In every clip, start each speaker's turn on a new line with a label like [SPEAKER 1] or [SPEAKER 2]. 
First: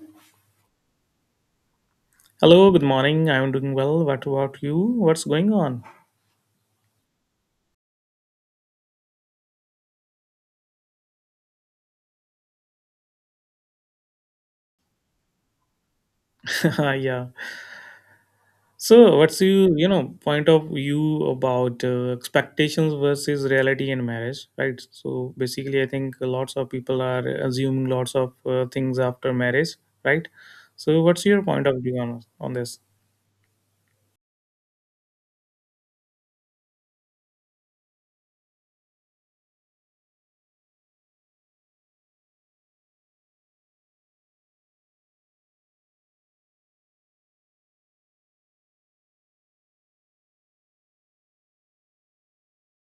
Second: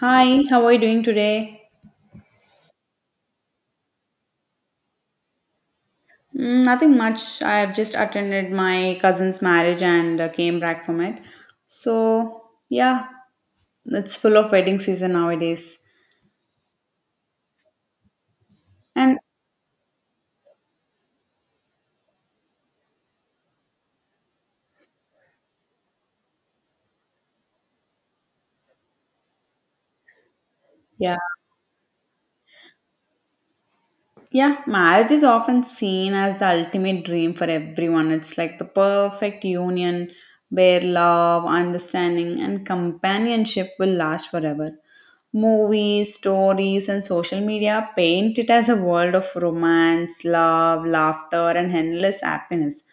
[SPEAKER 1] Hi, how are you doing today?
[SPEAKER 2] Hello, good morning. I'm doing well. What about you? What's going on?
[SPEAKER 1] Mm, nothing much. I have just attended my cousin's marriage and came back from it. So, yeah, it's full of wedding season nowadays.
[SPEAKER 2] yeah. So,
[SPEAKER 1] And
[SPEAKER 2] what's you you know point of view about expectations versus reality in marriage, right? So basically, I think lots of people are assuming lots of things after marriage, right? So,
[SPEAKER 1] yeah,
[SPEAKER 2] what's your point of view on this?
[SPEAKER 1] Yeah, marriage is often seen as the ultimate dream for everyone. It's like the perfect union where love, understanding, and companionship will last forever. Movies, stories, and social media paint it as a world of romance, love, laughter, and endless happiness.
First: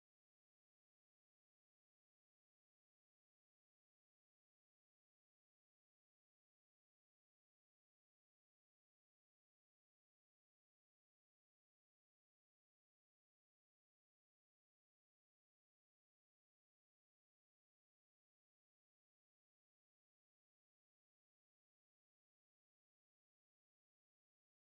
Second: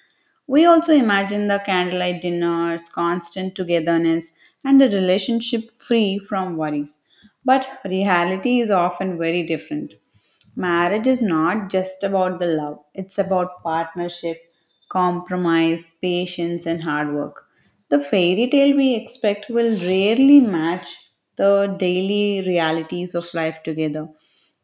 [SPEAKER 1] We also imagine the candlelight dinners, constant togetherness, and a relationship free from worries. But reality is often very different. Marriage is not just about the love, it's about partnership, compromise, patience, and hard work. The fairy tale we expect will rarely match the daily realities of life together.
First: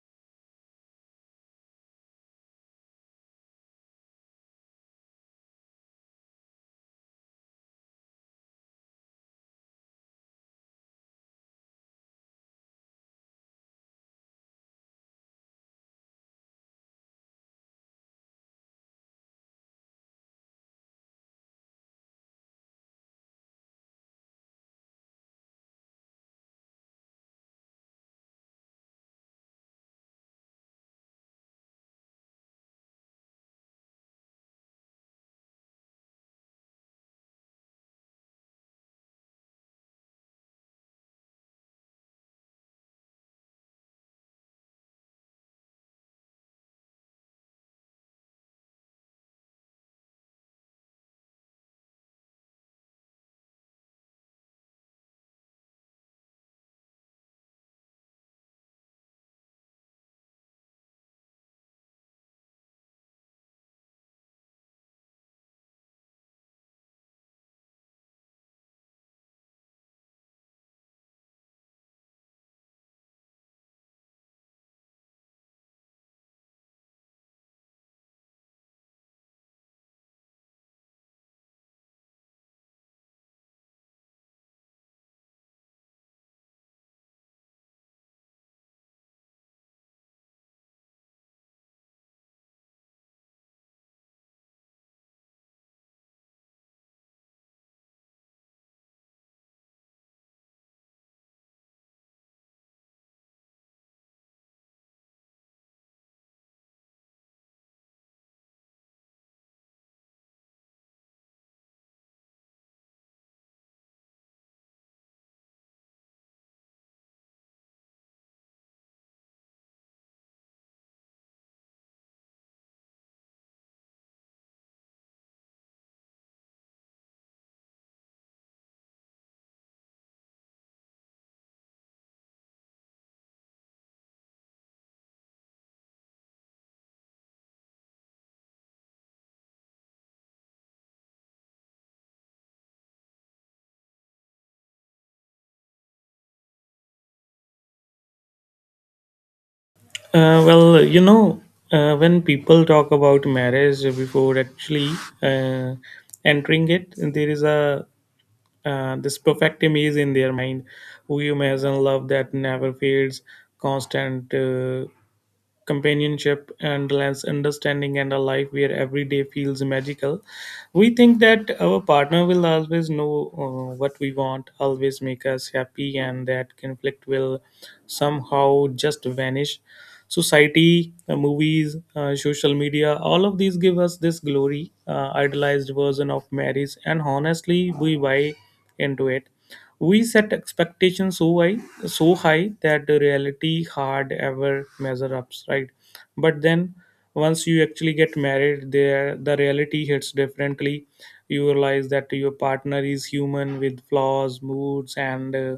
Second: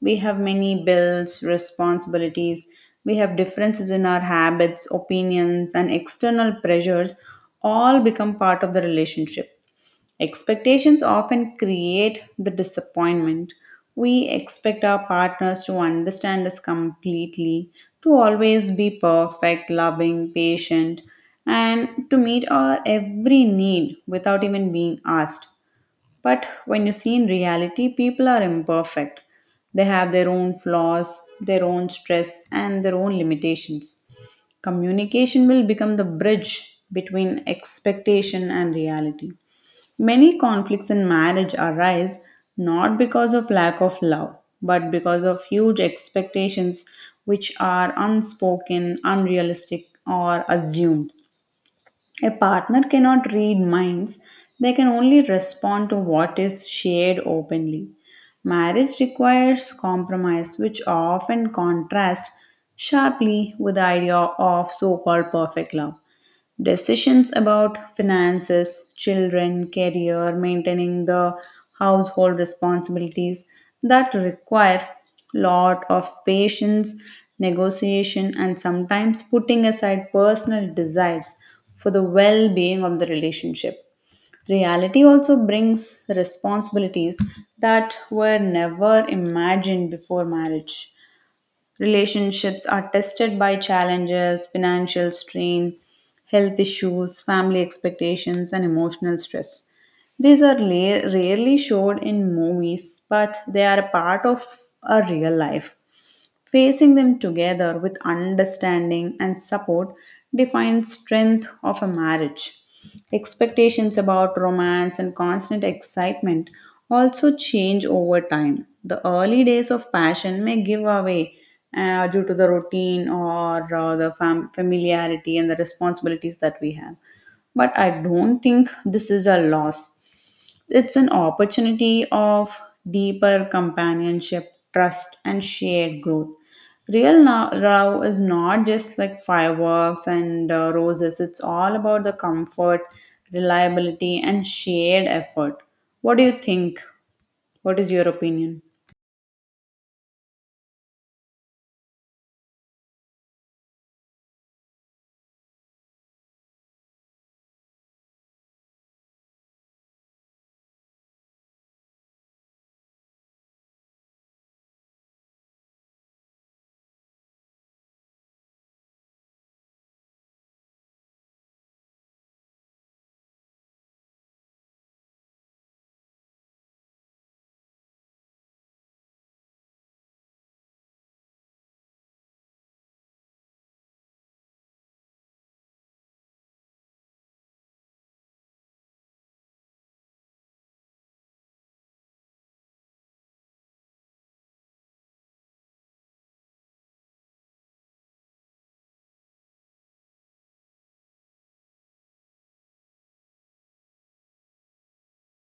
[SPEAKER 1] We have many bills, responsibilities, we have differences in our habits, opinions, and external pressures all become part of the relationship. Expectations often create the disappointment. We expect our partners to understand us completely, to always be perfect, loving, patient, and to meet our every need without even being asked. But when you see in reality, people are imperfect. They have their own flaws, their own stress, and their own limitations. Communication will become the bridge between expectation and reality. Many conflicts in marriage arise not because of lack of love, but because of huge expectations which are unspoken, unrealistic, or assumed. A partner cannot read minds, they can only respond to what is shared openly. Marriage requires compromise, which often contrasts sharply with the idea of so called perfect love. Decisions about finances, children, career, maintaining the household responsibilities that require lot of patience, negotiation and sometimes putting aside personal desires for the well-being of the relationship. Reality also brings responsibilities that were never imagined before marriage. Relationships are tested by challenges, financial strain, health issues, family expectations, and emotional stress. These are rarely showed in movies, but they are a part of our real life. Facing them together with understanding and support defines strength of a marriage. Expectations about romance and constant excitement also change over time. The early days of passion may give away due to the routine or the familiarity and the responsibilities that we have. But I don't think this is a loss. It's an opportunity of deeper companionship, trust, and shared growth. Real now love is not just like fireworks and roses, it's all about the comfort, reliability, and shared effort. What do you think? What is your opinion?
[SPEAKER 2] Uh, well, you know, when people talk about marriage before actually uh, entering it, there is a this perfect image in their mind. We imagine love that never fades, constant companionship and less understanding, and a life where every day feels magical. We think that our partner will always know what we want, always make us happy, and that conflict will somehow just vanish. Society, movies, social media, all of these give us this glory, idolized version of marriage, and honestly, we buy into it. We set expectations so high that the reality hard ever measure up, right? But then, once you actually get married, there the reality hits differently. You realize that your partner is human with flaws, moods, and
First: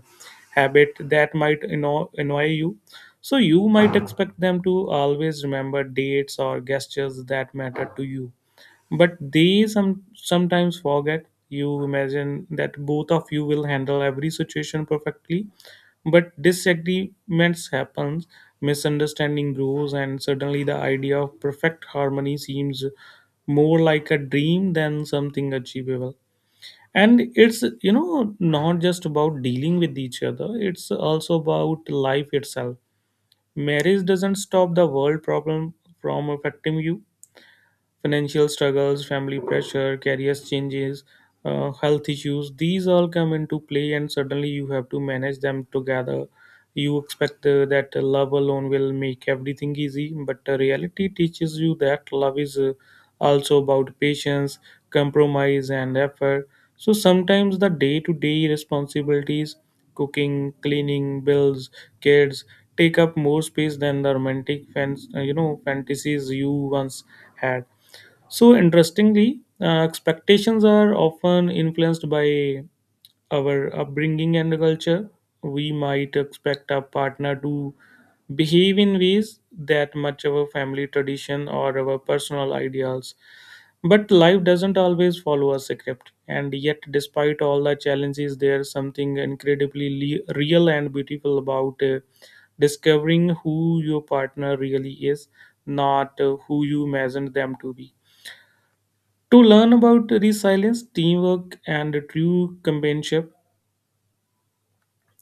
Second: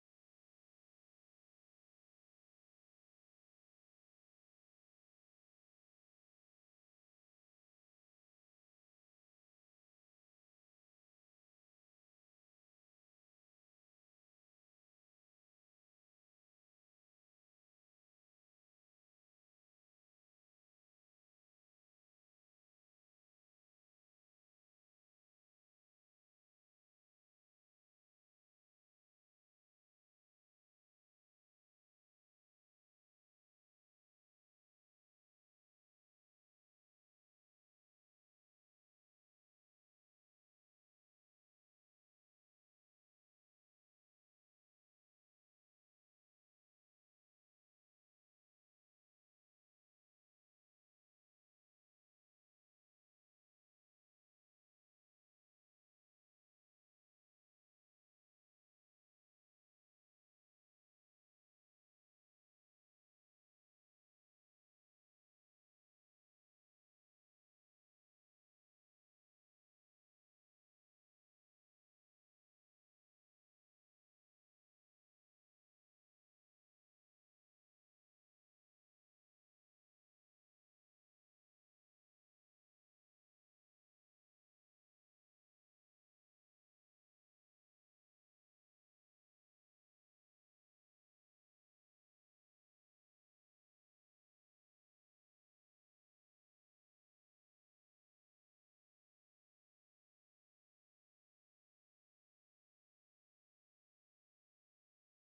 [SPEAKER 2] habit that might annoy you. So you might expect them to always remember dates or gestures that matter to you, but they sometimes forget. You imagine that both of you will handle every situation perfectly, but disagreements happen, misunderstanding grows, and suddenly the idea of perfect harmony seems more like a dream than something achievable. And it's, not just about dealing with each other, it's also about life itself. Marriage doesn't stop the world problem from affecting you. Financial struggles, family pressure, career changes, health issues. These all come into play, and suddenly you have to manage them together. You expect that love alone will make everything easy, but the reality teaches you that love is, also about patience, compromise, and effort. So sometimes the day to day responsibilities, cooking, cleaning, bills, kids, take up more space than the romantic fans, fantasies you once had. So interestingly, expectations are often influenced by our upbringing and culture. We might expect our partner to behave in ways that match our family tradition or our personal ideals. But life doesn't always follow a script, and yet, despite all the challenges, there's something incredibly real and beautiful about discovering who your partner really is, not who you imagined them to be, to learn about resilience, teamwork, and true companionship.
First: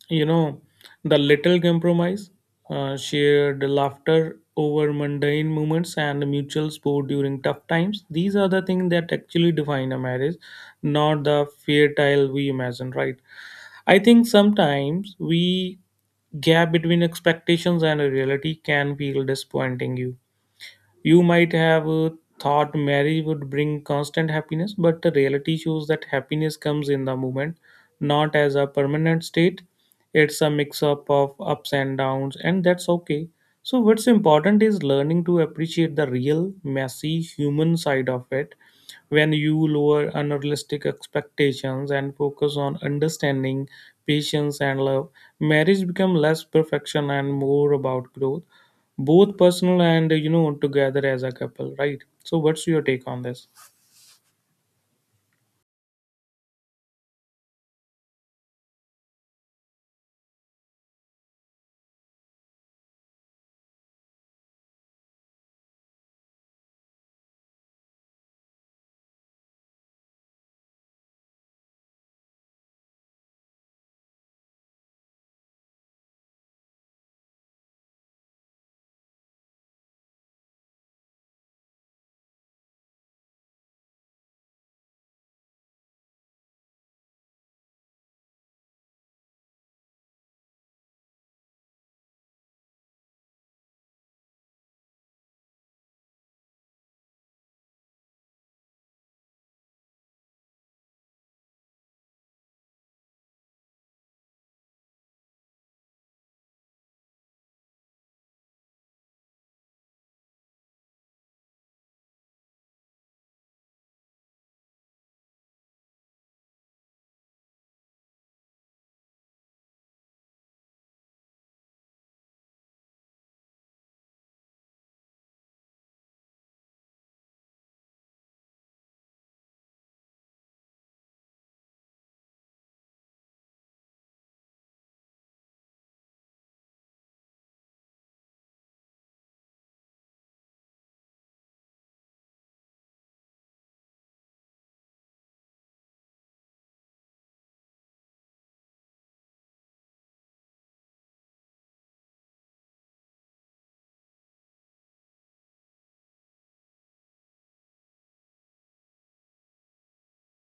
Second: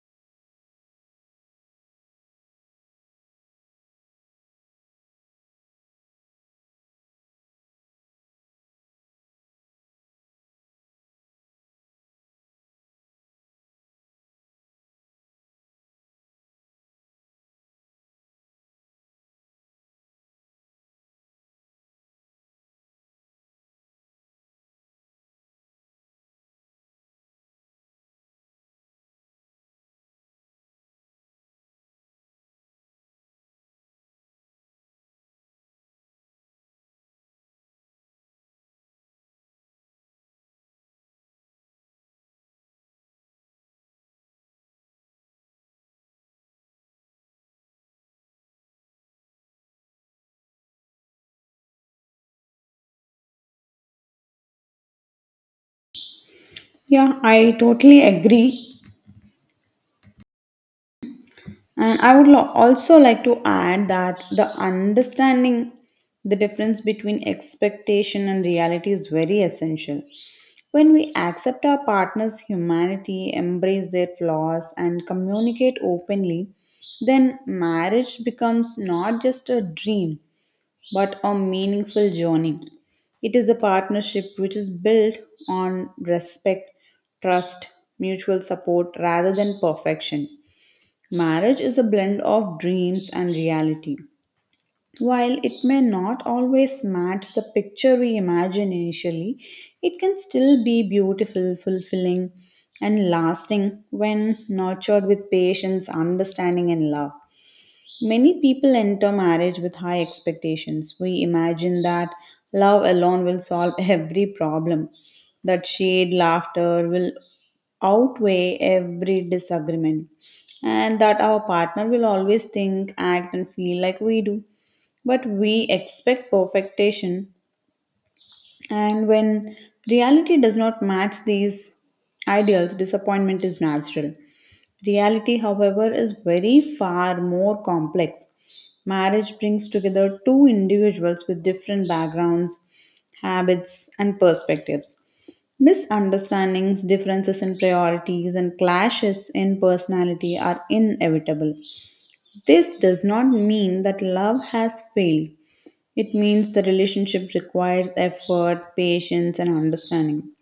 [SPEAKER 2] You know, the little compromise, shared laughter over mundane moments, and mutual support during tough times. These are the things that actually define a marriage, not the fairy tale we imagine, right? I think sometimes we gap between expectations and reality can feel disappointing. You You might have thought marriage would bring constant happiness, but the reality shows that happiness comes in the moment, not as a permanent state. It's a mix up of ups and downs, and that's okay. So, what's important is learning to appreciate the real, messy human side of it. When you lower unrealistic expectations and focus on understanding, patience, and love, marriage becomes less perfection and more about growth, both personal and, together as a couple, right? So what's your take on this?
[SPEAKER 1] Yeah, I totally agree. And I would also like to add that the understanding the difference between expectation and reality is very essential. When we accept our partner's humanity, embrace their flaws, and communicate openly, then marriage becomes not just a dream but a meaningful journey. It is a partnership which is built on respect, trust, mutual support rather than perfection. Marriage is a blend of dreams and reality. While it may not always match the picture we imagine initially, it can still be beautiful, fulfilling, and lasting when nurtured with patience, understanding, and love. Many people enter marriage with high expectations. We imagine that love alone will solve every problem, that shared laughter will outweigh every disagreement, and that our partner will always think, act, and feel like we do. But we expect perfection and when reality does not match these ideals, disappointment is natural. Reality, however, is very far more complex. Marriage brings together two individuals with different backgrounds, habits, and perspectives. Misunderstandings, differences in priorities, and clashes in personality are inevitable. This does not mean that love has failed. It means the relationship requires effort, patience, and understanding.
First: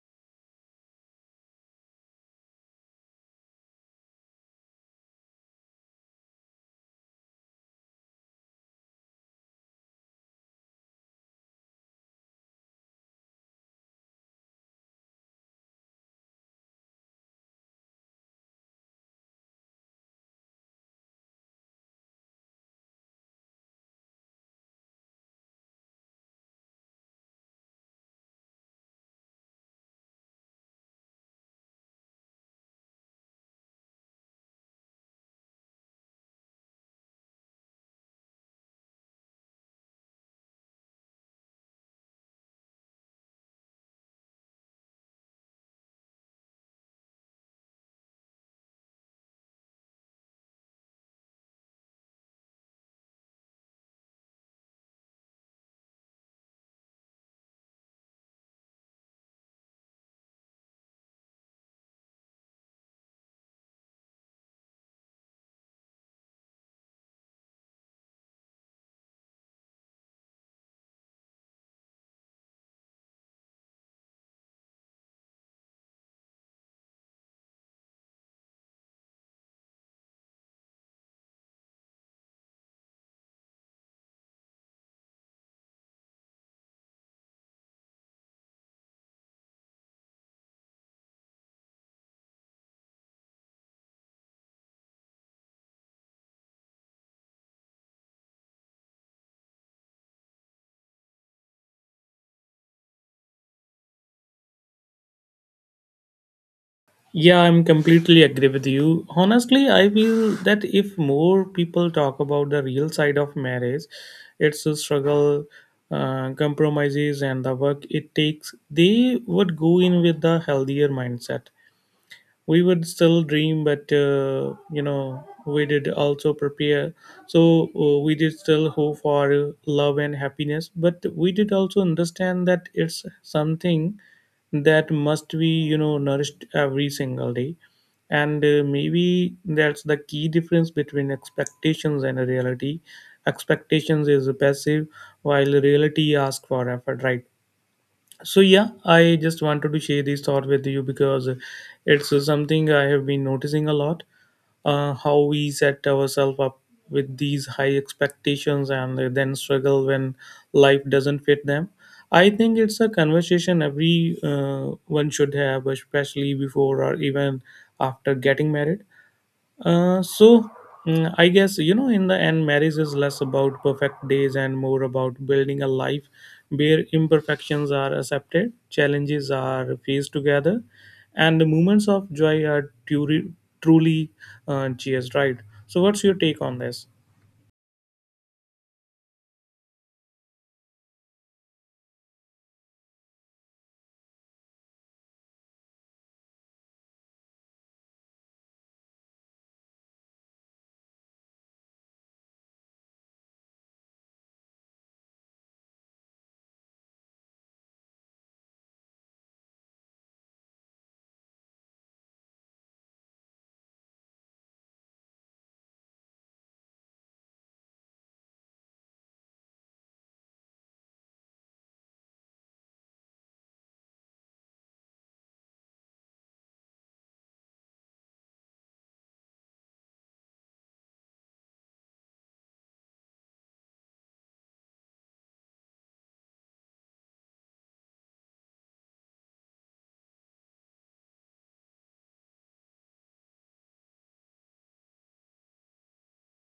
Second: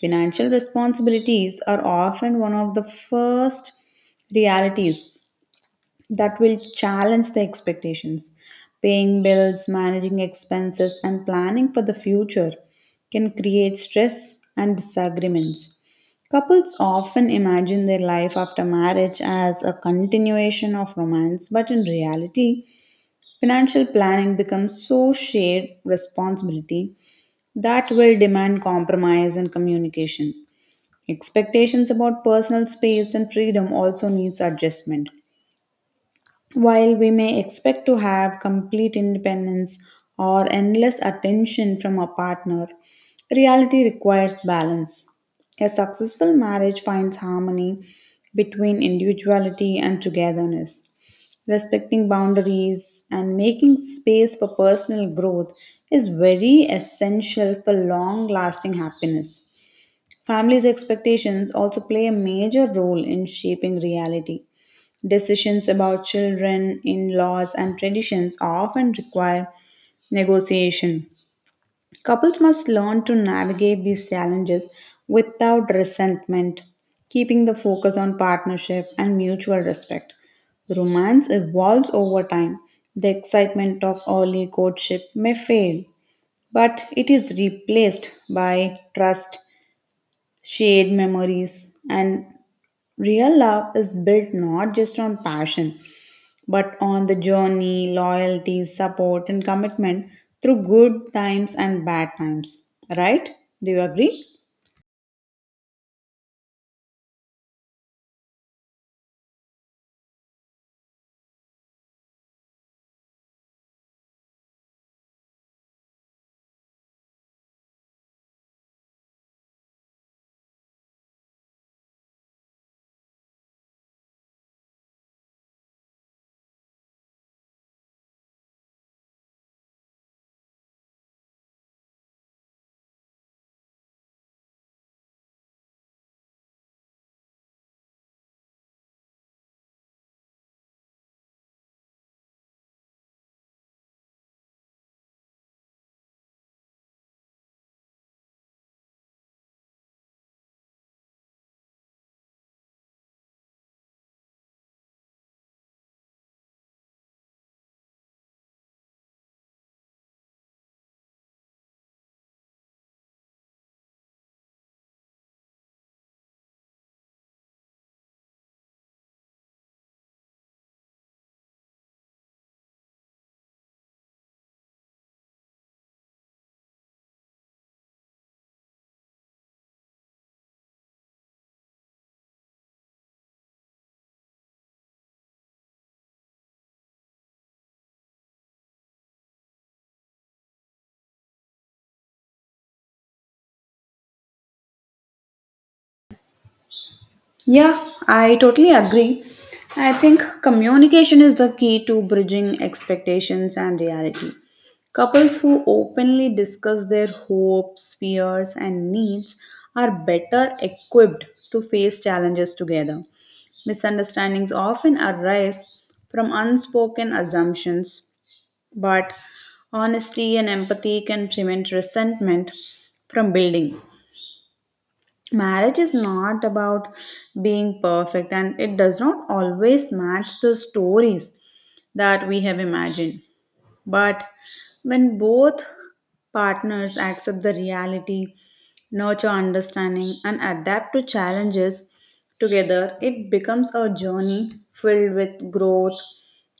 [SPEAKER 1] Financial responsibilities are often one of the first realities that will challenge the expectations. Paying bills, managing expenses, and planning for the future can create stress and disagreements. Couples often imagine their life after marriage as a continuation of romance, but in reality, financial planning becomes so shared responsibility that will demand compromise and communication. Expectations about personal space and freedom also needs adjustment. While we may expect to have complete independence or endless attention from our partner, reality requires balance. A successful marriage finds harmony between individuality and togetherness. Respecting boundaries and making space for personal growth is very essential for long lasting happiness. Families' expectations also play a major role in shaping reality. Decisions about children, in laws, and traditions often require negotiation. Couples must learn to navigate these challenges without resentment, keeping the focus on partnership and mutual respect. Romance evolves over time. The excitement of early courtship may fade, but it is replaced by trust, shared memories, and real love is built not just on passion but on the journey, loyalty, support, and commitment through good times and bad times. Right? Do you agree?
[SPEAKER 2] Yeah, I'm completely agree with you. Honestly, I feel that if more people talk about the real side of marriage, it's a struggle, compromises, and the work it takes, they would go in with a healthier mindset. We would still dream, but we did also prepare. So we did still hope for love and happiness, but we did also understand that it's something that must be, nourished every single day. And maybe that's the key difference between expectations and reality. Expectations is passive, while reality asks for effort, right? So yeah, I just wanted to share this thought with you because it's something I have been noticing a lot. How we set ourselves up with these high expectations and then struggle when life doesn't fit them. I think it's a conversation every one should have, especially before or even after getting married. uh, so I guess, in the end, marriage is less about perfect days and more about building a life where imperfections are accepted, challenges are faced together, and the moments of joy are truly cheers, right? So what's your take on this?
[SPEAKER 1] Yeah, I totally agree. I think communication is the key to bridging expectations and reality. Couples who openly discuss their hopes, fears, and needs are better equipped to face challenges together. Misunderstandings often arise from unspoken assumptions but honesty and empathy can prevent resentment from building. Marriage is not about being perfect, and it does not always match the stories that we have imagined. But when both partners accept the reality, nurture understanding, and adapt to challenges together, it becomes a journey filled with growth,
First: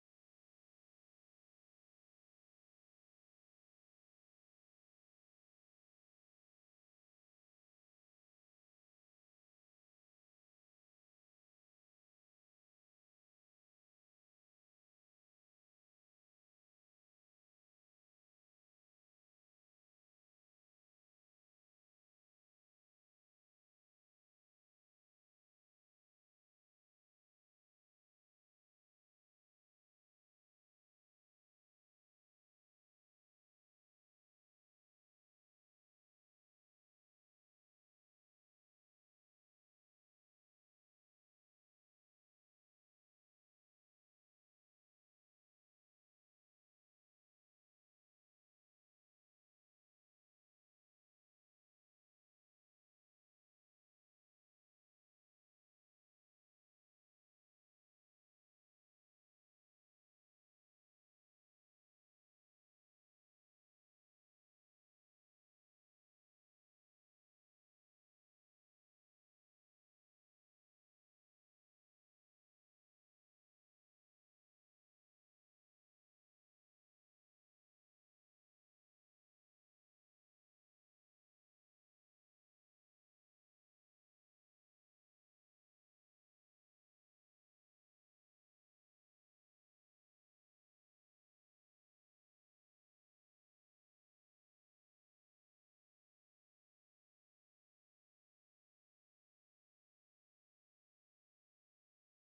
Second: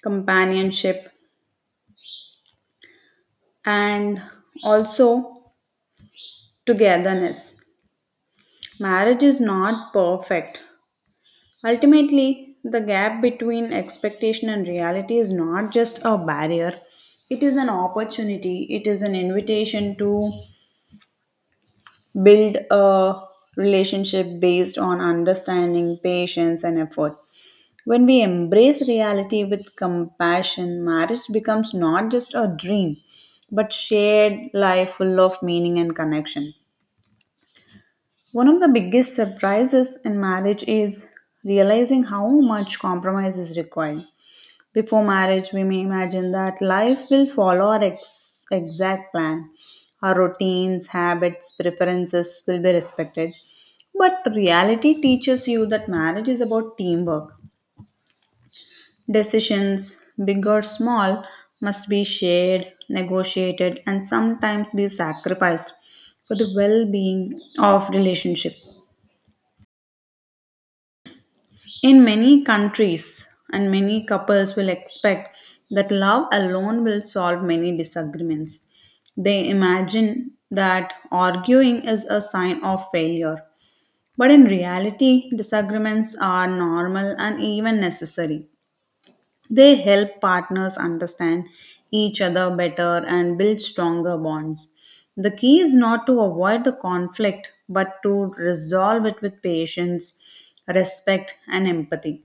[SPEAKER 1] companionship, and also togetherness. Marriage is not perfect. Ultimately, the gap between expectation and reality is not just a barrier, it is an opportunity, it is an invitation to build a relationship based on understanding, patience, and effort. When we embrace reality with compassion, marriage becomes not just a dream, but shared life full of meaning and connection. One of the biggest surprises in marriage is realizing how much compromise is required. Before marriage, we may imagine that life will follow our exact plan. Our routines, habits, preferences will be respected. But reality teaches you that marriage is about teamwork. Decisions, big or small, must be shared, negotiated, and sometimes be sacrificed for the well being of relationship. In many countries, and many couples will expect that love alone will solve many disagreements. They imagine that arguing is a sign of failure. But in reality, disagreements are normal and even necessary. They help partners understand each other better and build stronger bonds. The key is not to avoid the conflict, but to resolve it with patience, respect, and empathy.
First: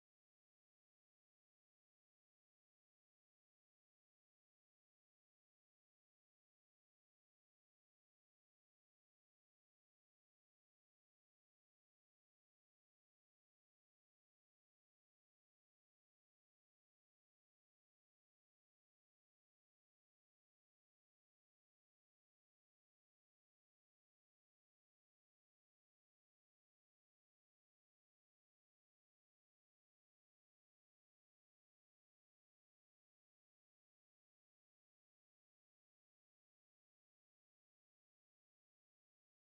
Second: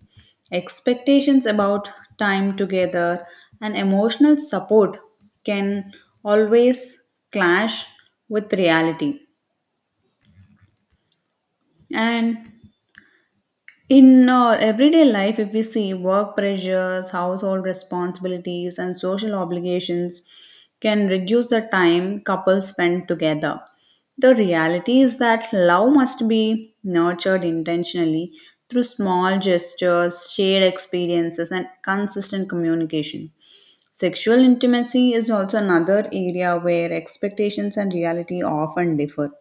[SPEAKER 1] Expectations about time together and emotional support can always clash with reality. And in our everyday life, if we see work pressures, household responsibilities, and social obligations can reduce the time couples spend together. The reality is that love must be nurtured intentionally through small gestures, shared experiences, and consistent communication. Sexual intimacy is also another area where expectations and reality often differ.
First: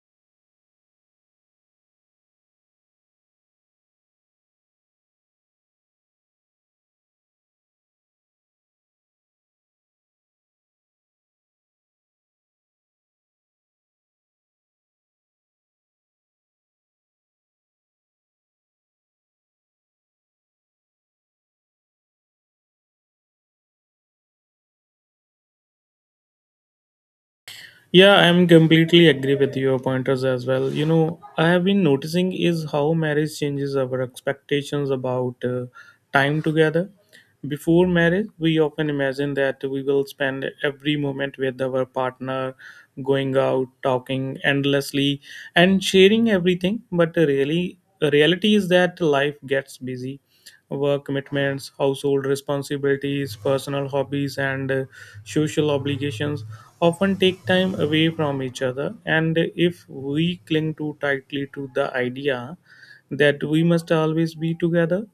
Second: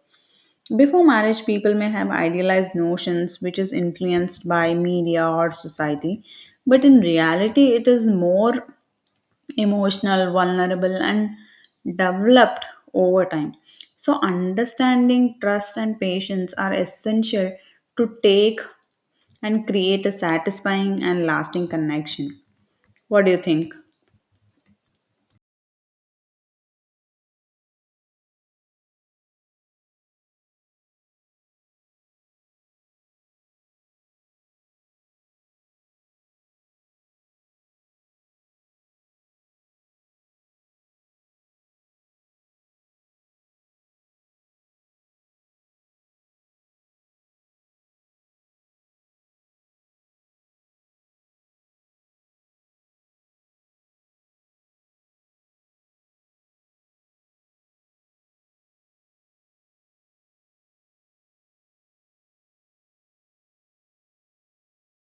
[SPEAKER 1] Before marriage, people may have idealized notions which is influenced by media or society, but in reality, it is more emotional, vulnerable, and developed over time. So, understanding trust and patience are essential to take and create a satisfying and lasting connection. What do you think?
[SPEAKER 2] Yeah, I'm completely agree with your pointers as well. You know, I have been noticing is how marriage changes our expectations about time together. Before marriage, we often imagine that we will spend every moment with our partner, going out, talking endlessly, and sharing everything. But really, reality is that life gets busy. Work commitments, household responsibilities, personal hobbies, and social obligations often take time away from each other. And if we cling too tightly to the idea that we must always be together,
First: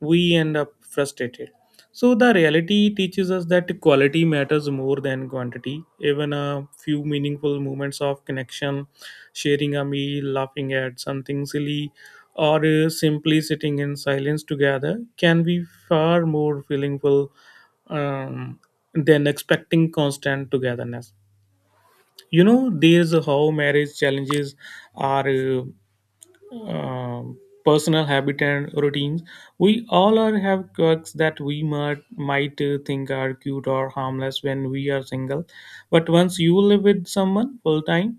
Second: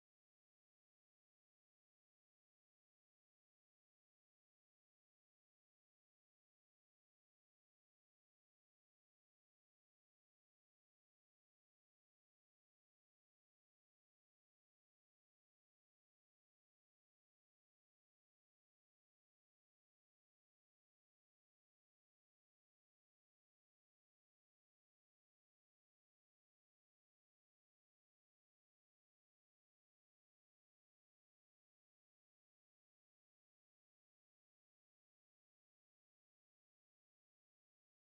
[SPEAKER 2] we end up frustrated. So, the reality teaches us that quality matters more than quantity. Even a few meaningful moments of connection, sharing a meal, laughing at something silly, or simply sitting in silence together, can be far more meaningful um, than expecting constant togetherness. You know, there's how marriage challenges are, um, personal habit and routines. We all are have quirks that we might think are cute or harmless when we are single, but once you live with someone full time,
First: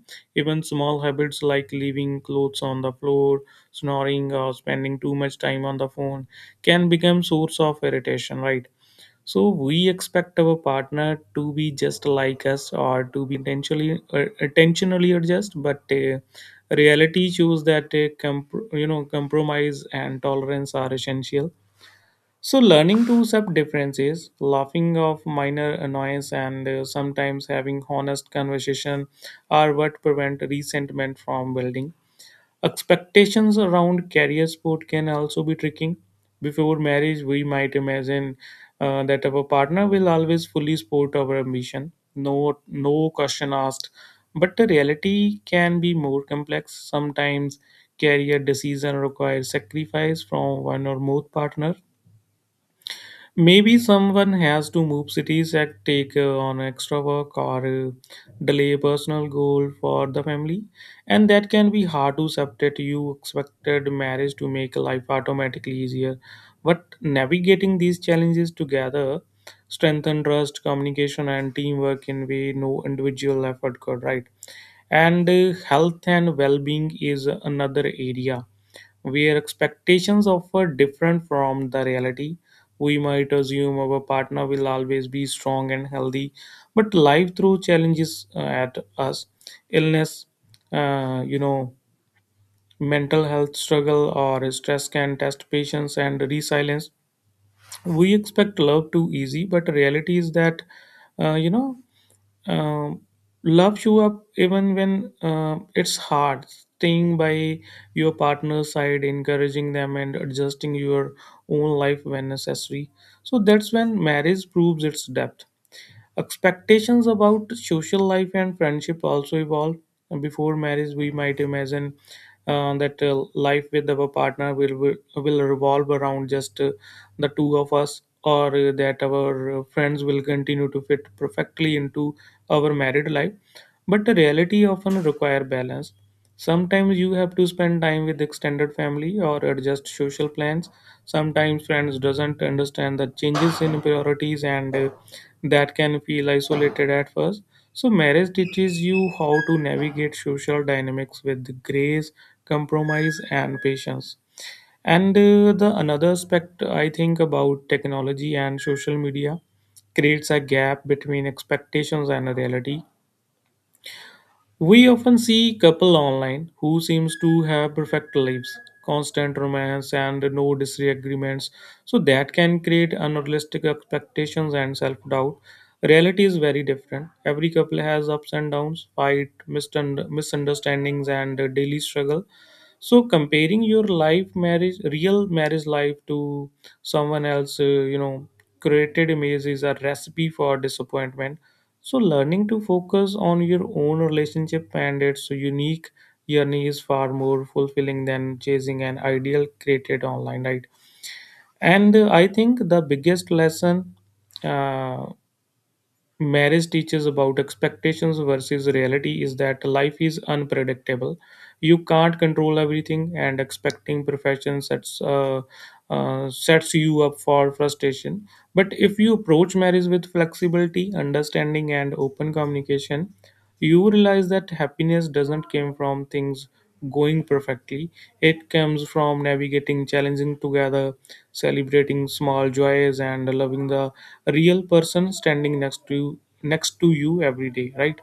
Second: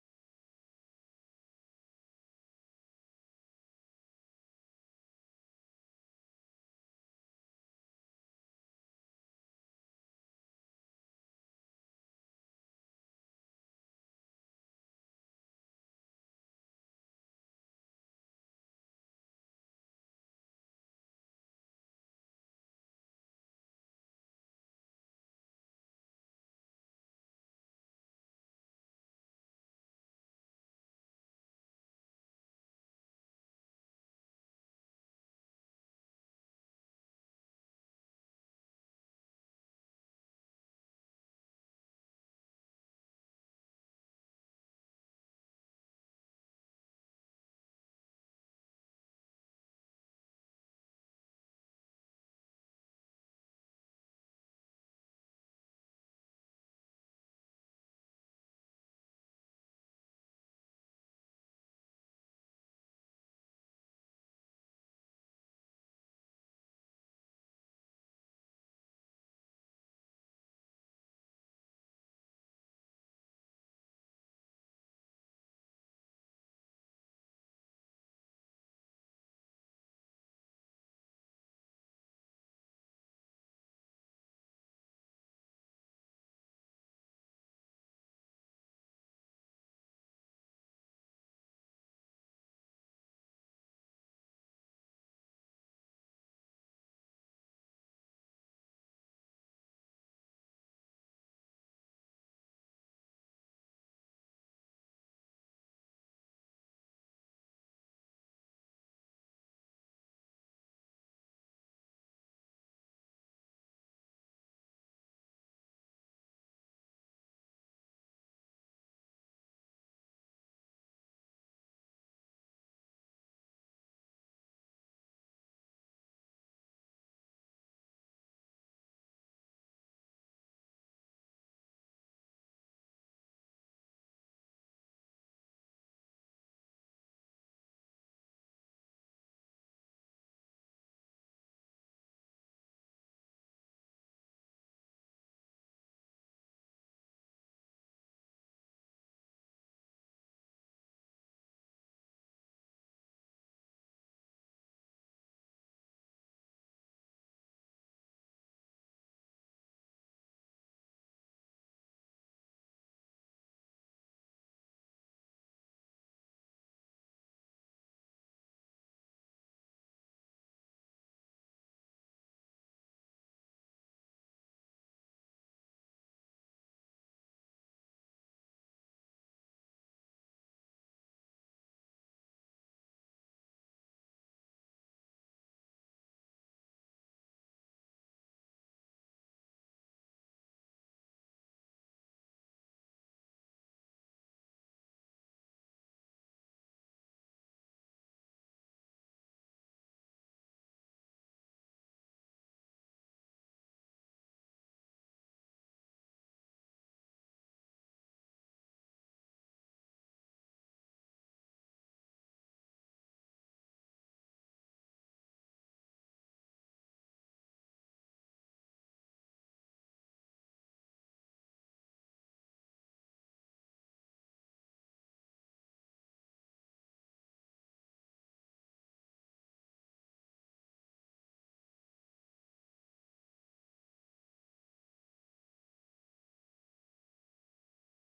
[SPEAKER 2] even small habits like leaving clothes on the floor, snoring, or spending too much time on the phone can become source of irritation. Right? So we expect our partner to be just like us or to be intentionally adjust, but reality shows that compromise and tolerance are essential. So learning to accept differences, laughing off minor annoyance, and sometimes having honest conversation are what prevent resentment from building. Expectations around career support can also be tricky. Before marriage, we might imagine that our partner will always fully support our ambition, no question asked. But the reality can be more complex. Sometimes career decision requires sacrifice from one or both partner. Maybe someone has to move cities and take on extra work or delay a personal goal for the family. And that can be hard to separate. You expected marriage to make life automatically easier. But navigating these challenges together strengthen trust, communication, and teamwork in way no individual effort could, right? And health and well being is another area where expectations offer different from the reality. We might assume our partner will always be strong and healthy, but life throws challenges at us. Illness, you know, mental health struggle or stress can test patience and resilience. We expect love too easy, but reality is that, uh, you know um, love you up even when it's hard, staying by your partner's side, encouraging them, and adjusting your own life when necessary. So that's when marriage proves its depth. Expectations about social life and friendship also evolve. Before marriage, we might imagine that life with our partner will revolve around just the two of us, or that our friends will continue to fit perfectly into our married life. But the reality often require balance. Sometimes you have to spend time with extended family or adjust social plans. Sometimes friends doesn't understand the changes in priorities, and that can feel isolated at first. So, marriage teaches you how to navigate social dynamics with grace, compromise, and patience. And the another aspect I think about, technology and social media creates a gap between expectations and reality. We often see couple online who seems to have perfect lives, constant romance and no disagreements. So that can create unrealistic expectations and self-doubt. Reality is very different. Every couple has ups and downs, fight, misunderstandings, and daily struggle. So comparing your life marriage, real marriage life to someone else, created image is a recipe for disappointment. So learning to focus on your own relationship and its unique journey is far more fulfilling than chasing an ideal created online, right? And I think the biggest lesson, uh, marriage teaches about expectations versus reality is that life is unpredictable. You can't control everything, and expecting perfection sets you up for frustration. But if you approach marriage with flexibility, understanding, and open communication, you realize that happiness doesn't come from things going perfectly. It comes from navigating challenges together, celebrating small joys, and loving the real person standing next to you every day. Right?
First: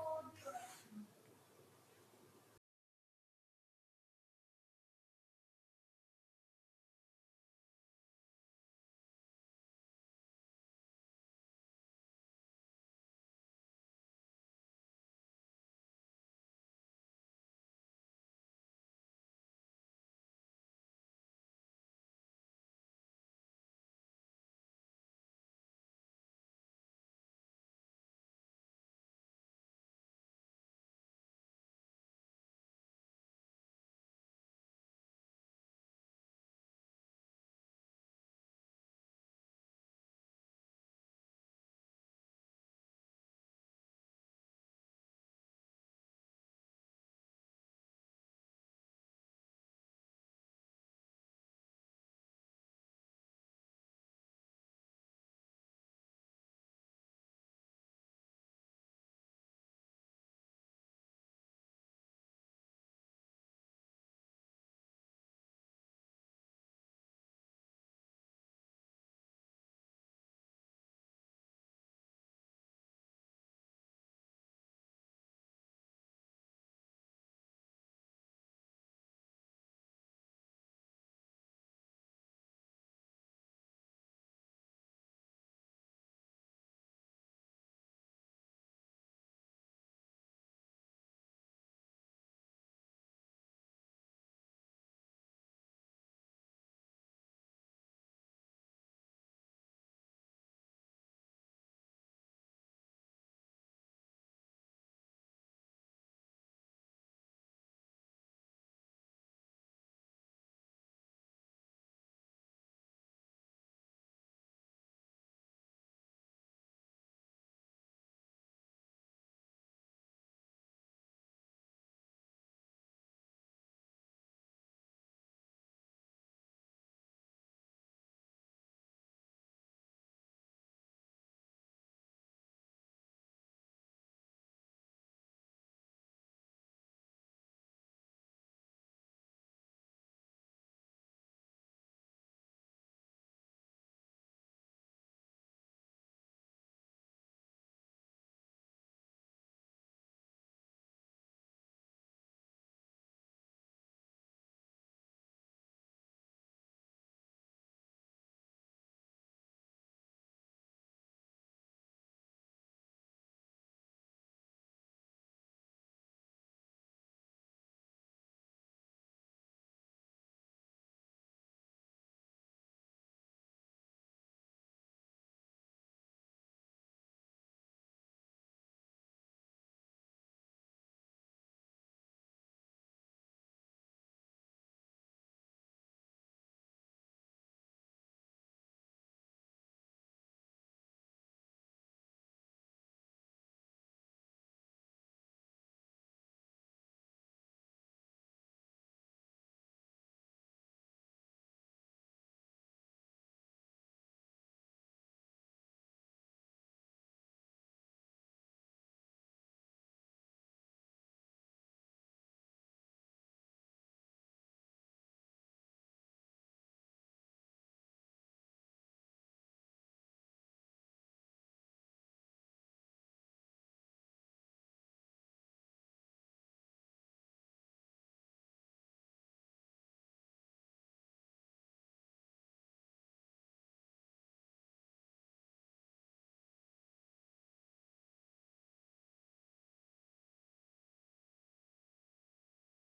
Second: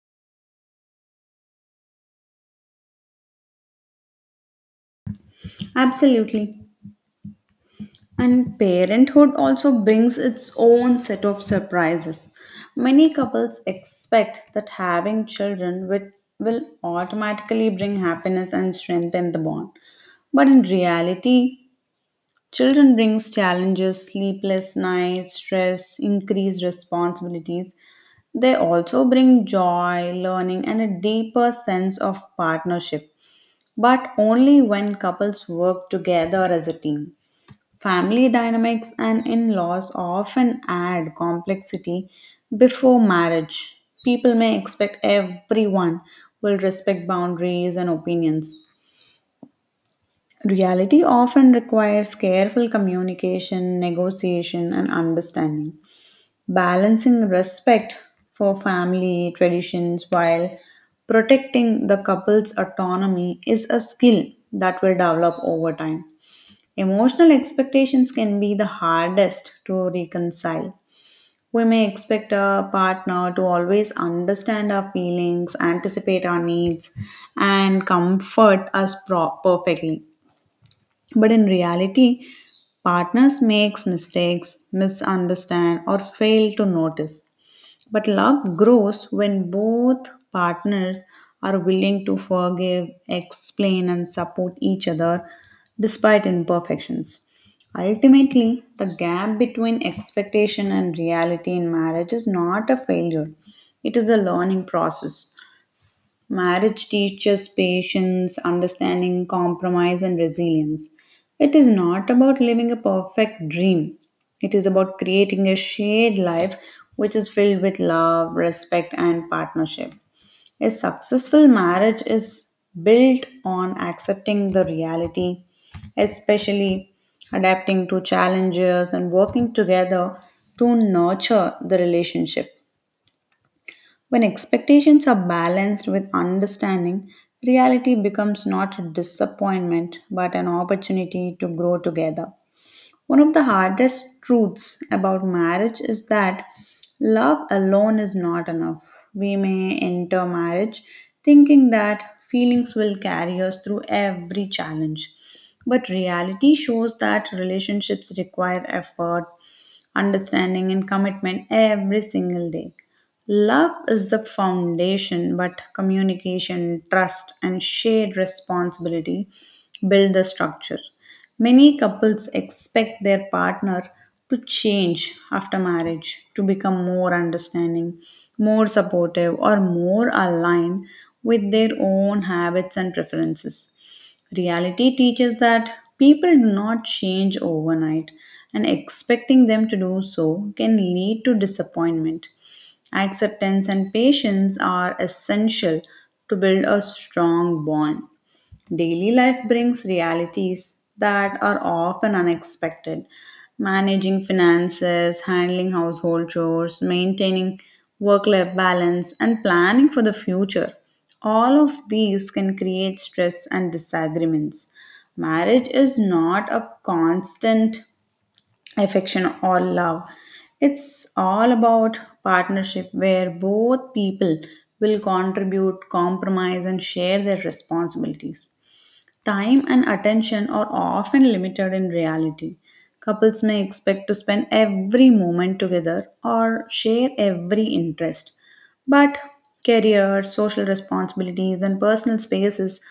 [SPEAKER 1] Absolutely. And parenthood also brings its own set of surprises. Many couples expect that having children will automatically bring happiness and strengthen the bond. But in reality, children brings challenges, sleepless nights, stress, increased responsibilities. They also bring joy, learning and a deeper sense of partnership, but only when couples work together as a team. Family dynamics and in laws often add complexity before marriage. People may expect everyone will respect boundaries and opinions. Reality often requires careful communication, negotiation, and understanding. Balancing respect for family traditions while protecting the couple's autonomy is a skill that will develop over time. Emotional expectations can be the hardest to reconcile. We may expect a partner to always understand our feelings, anticipate our needs, and comfort us perfectly. But in reality, partners makes mistakes, misunderstand or fail to notice. But love grows when both partners are willing to forgive, explain, and support each other despite imperfections. Ultimately, the gap between expectation and reality in marriage is not a failure, it is a learning process. Marriage teaches patience, understanding, compromise, and resilience. It is not about living a perfect dream, it is about creating a shared life which is filled with love, respect, and partnership. A successful marriage is built on accepting the reality, especially adapting to challenges and working together to nurture the relationship. When expectations are balanced with understanding, reality becomes not a disappointment but an opportunity to grow together. One of the hardest truths about marriage is that love alone is not enough. We may enter marriage thinking that feelings will carry us through every challenge. But reality shows that relationships require effort, understanding, and commitment every single day. Love is the foundation, but communication, trust, and shared responsibility build the structure. Many couples expect their partner to change after marriage, to become more understanding, more supportive, or more aligned with their own habits and preferences. Reality teaches that people do not change overnight, and expecting them to do so can lead to disappointment. Acceptance and patience are essential to build a strong bond. Daily life brings realities that are often unexpected. Managing finances, handling household chores, maintaining work life balance, and planning for the future. All of these can create stress and disagreements. Marriage is not a constant affection or love, it's all about partnership where both people will contribute, compromise, and share their responsibilities. Time and attention are often limited in reality. Couples may expect to spend every moment together or share every interest. But career, social responsibilities, and personal spaces,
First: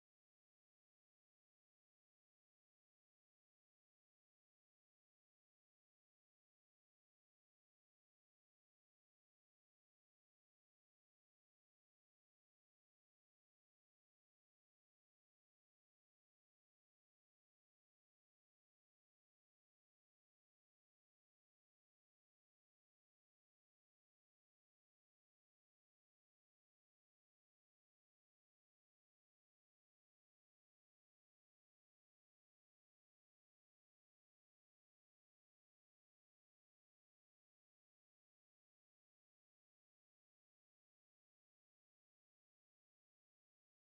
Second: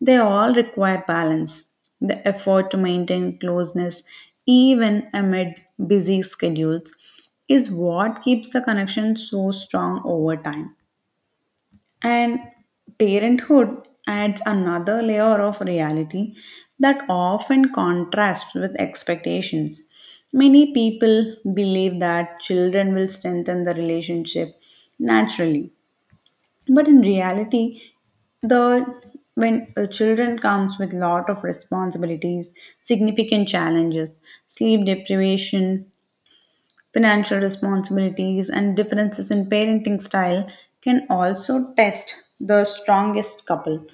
[SPEAKER 1] they all require balance. The effort to maintain closeness, even amid busy schedules, is what keeps the connection so strong over time. And parenthood adds another layer of reality that often contrasts with expectations. Many people believe that children will strengthen the relationship naturally, but in reality, the when children comes with lot of responsibilities, significant challenges, sleep deprivation, financial responsibilities and differences in parenting style can also test the strongest couple.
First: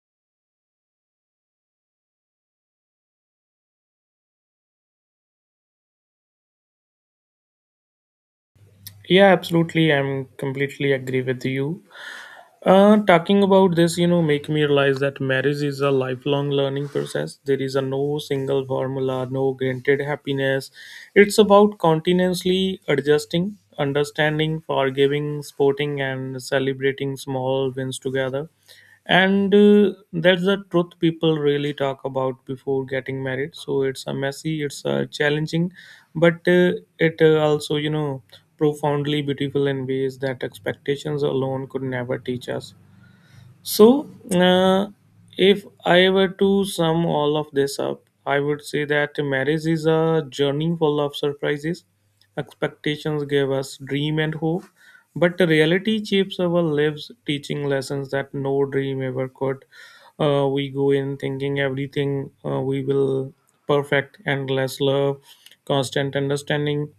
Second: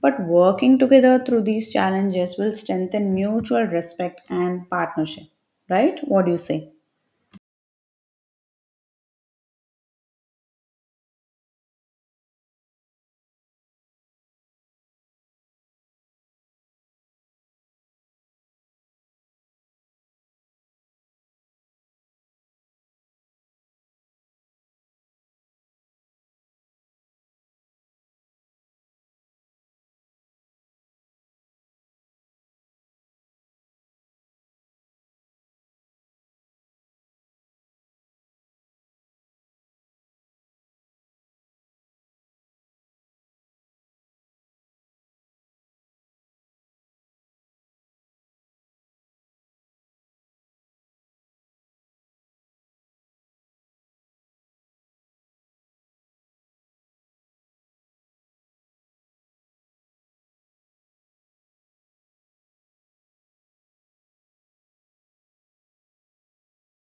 [SPEAKER 1] But working together through these challenges will strengthen mutual respect and partnership. Right? What do you say?
[SPEAKER 2] Yeah, absolutely. I'm completely agree with you. Talking about this, you know, make me realize that marriage is a lifelong learning process. There is a no single formula, no granted happiness. It's about continuously adjusting, understanding, forgiving, supporting, and celebrating small wins together. And that's the truth people really talk about before getting married. So it's a messy, it's a challenging, but it also, profoundly beautiful in ways that expectations alone could never teach us. So, uh, if I were to sum all of this up, I would say that marriage is a journey full of surprises. Expectations give us dream and hope, but the reality shapes our lives, teaching lessons that no dream ever could. We go in thinking everything we will perfect, endless love, constant understanding,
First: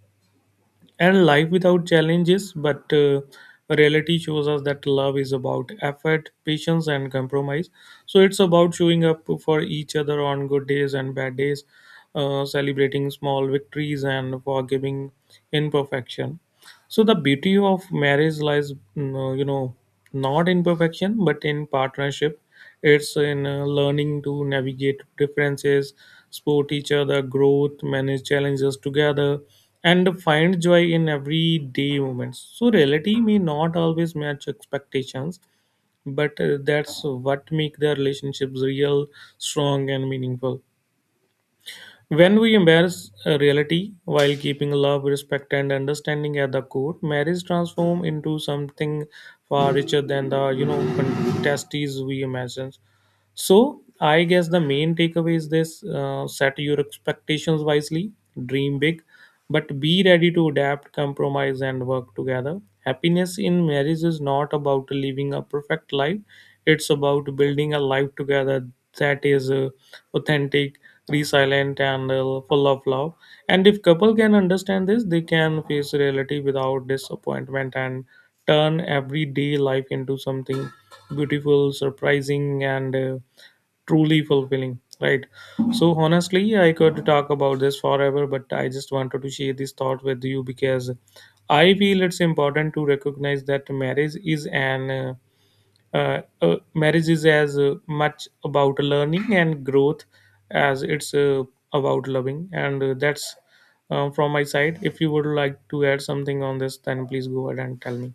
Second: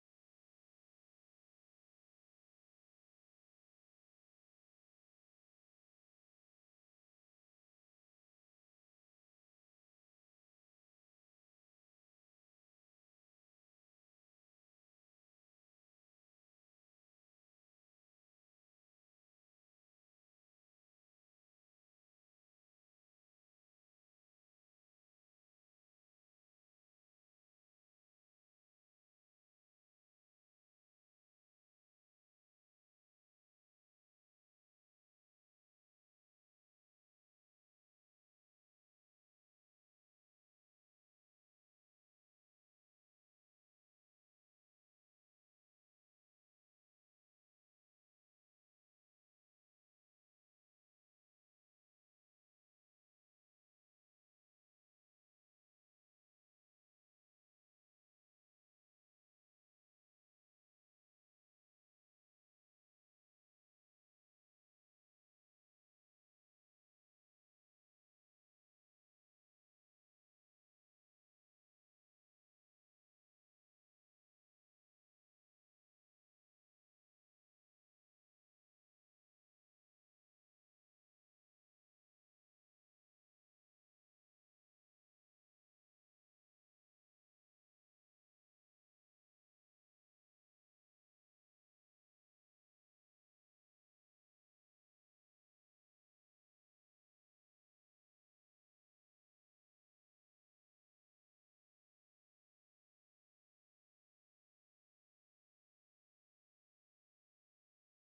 [SPEAKER 2] and life without challenges, but reality shows us that love is about effort, patience, and compromise. So it's about showing up for each other on good days and bad days, celebrating small victories and forgiving imperfection. So the beauty of marriage lies, not in perfection, but in partnership. It's in learning to navigate differences, support each other, growth, manage challenges together, and find joy in everyday moments. So reality may not always match expectations, but that's what make the relationships real, strong, and meaningful. When we embrace reality while keeping love, respect, and understanding at the core, marriage transforms into something far richer than the, contesties we imagine. So I guess the main takeaway is this: set your expectations wisely, dream big, but be ready to adapt, compromise, and work together. Happiness in marriage is not about living a perfect life; it's about building a life together that is authentic, resilient, and full of love. And if couple can understand this, they can face reality without disappointment and turn everyday life into something beautiful, surprising, and truly fulfilling, right? So honestly, I could talk about this forever, but I just wanted to share this thought with you because I feel it's important to recognize that marriage is as much about learning and growth as it's about loving. And that's from my side. If you would like to add something on this, then please go ahead and tell me.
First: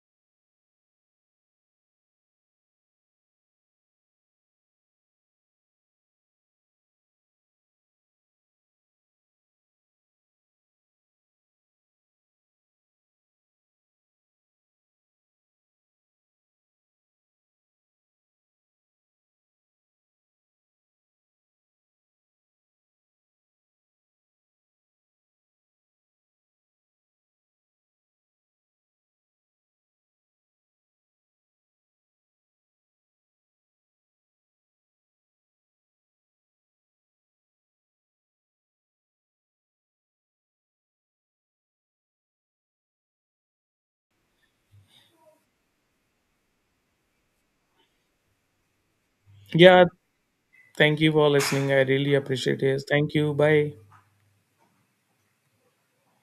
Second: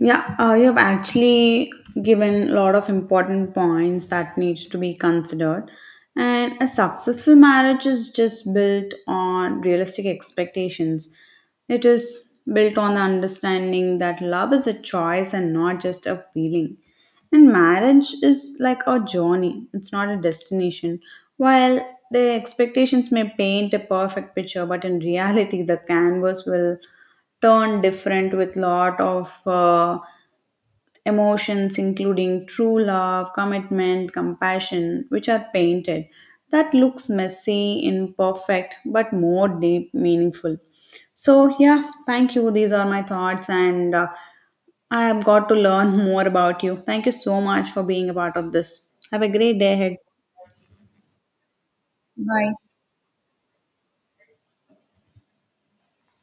[SPEAKER 1] Yeah, you have actually given a lot of important points that needs to be considered. And a successful marriage is just built on realistic expectations. It is built on the understanding that love is a choice and not just a feeling. And marriage is like a journey, it's not a destination. While the expectations may paint a perfect picture, but in reality, the canvas will turn different with lot of emotions including true love, commitment, compassion, which are painted. That looks messy, imperfect, but more deep, meaningful. So, yeah, thank you. These are my thoughts, and I have got to learn more about you. Thank you so much for being a part of this. Have a great day
[SPEAKER 2] Yeah,
[SPEAKER 1] ahead.
[SPEAKER 2] thank you for listening. I really
[SPEAKER 1] Bye.
[SPEAKER 2] appreciate it. Thank you, bye.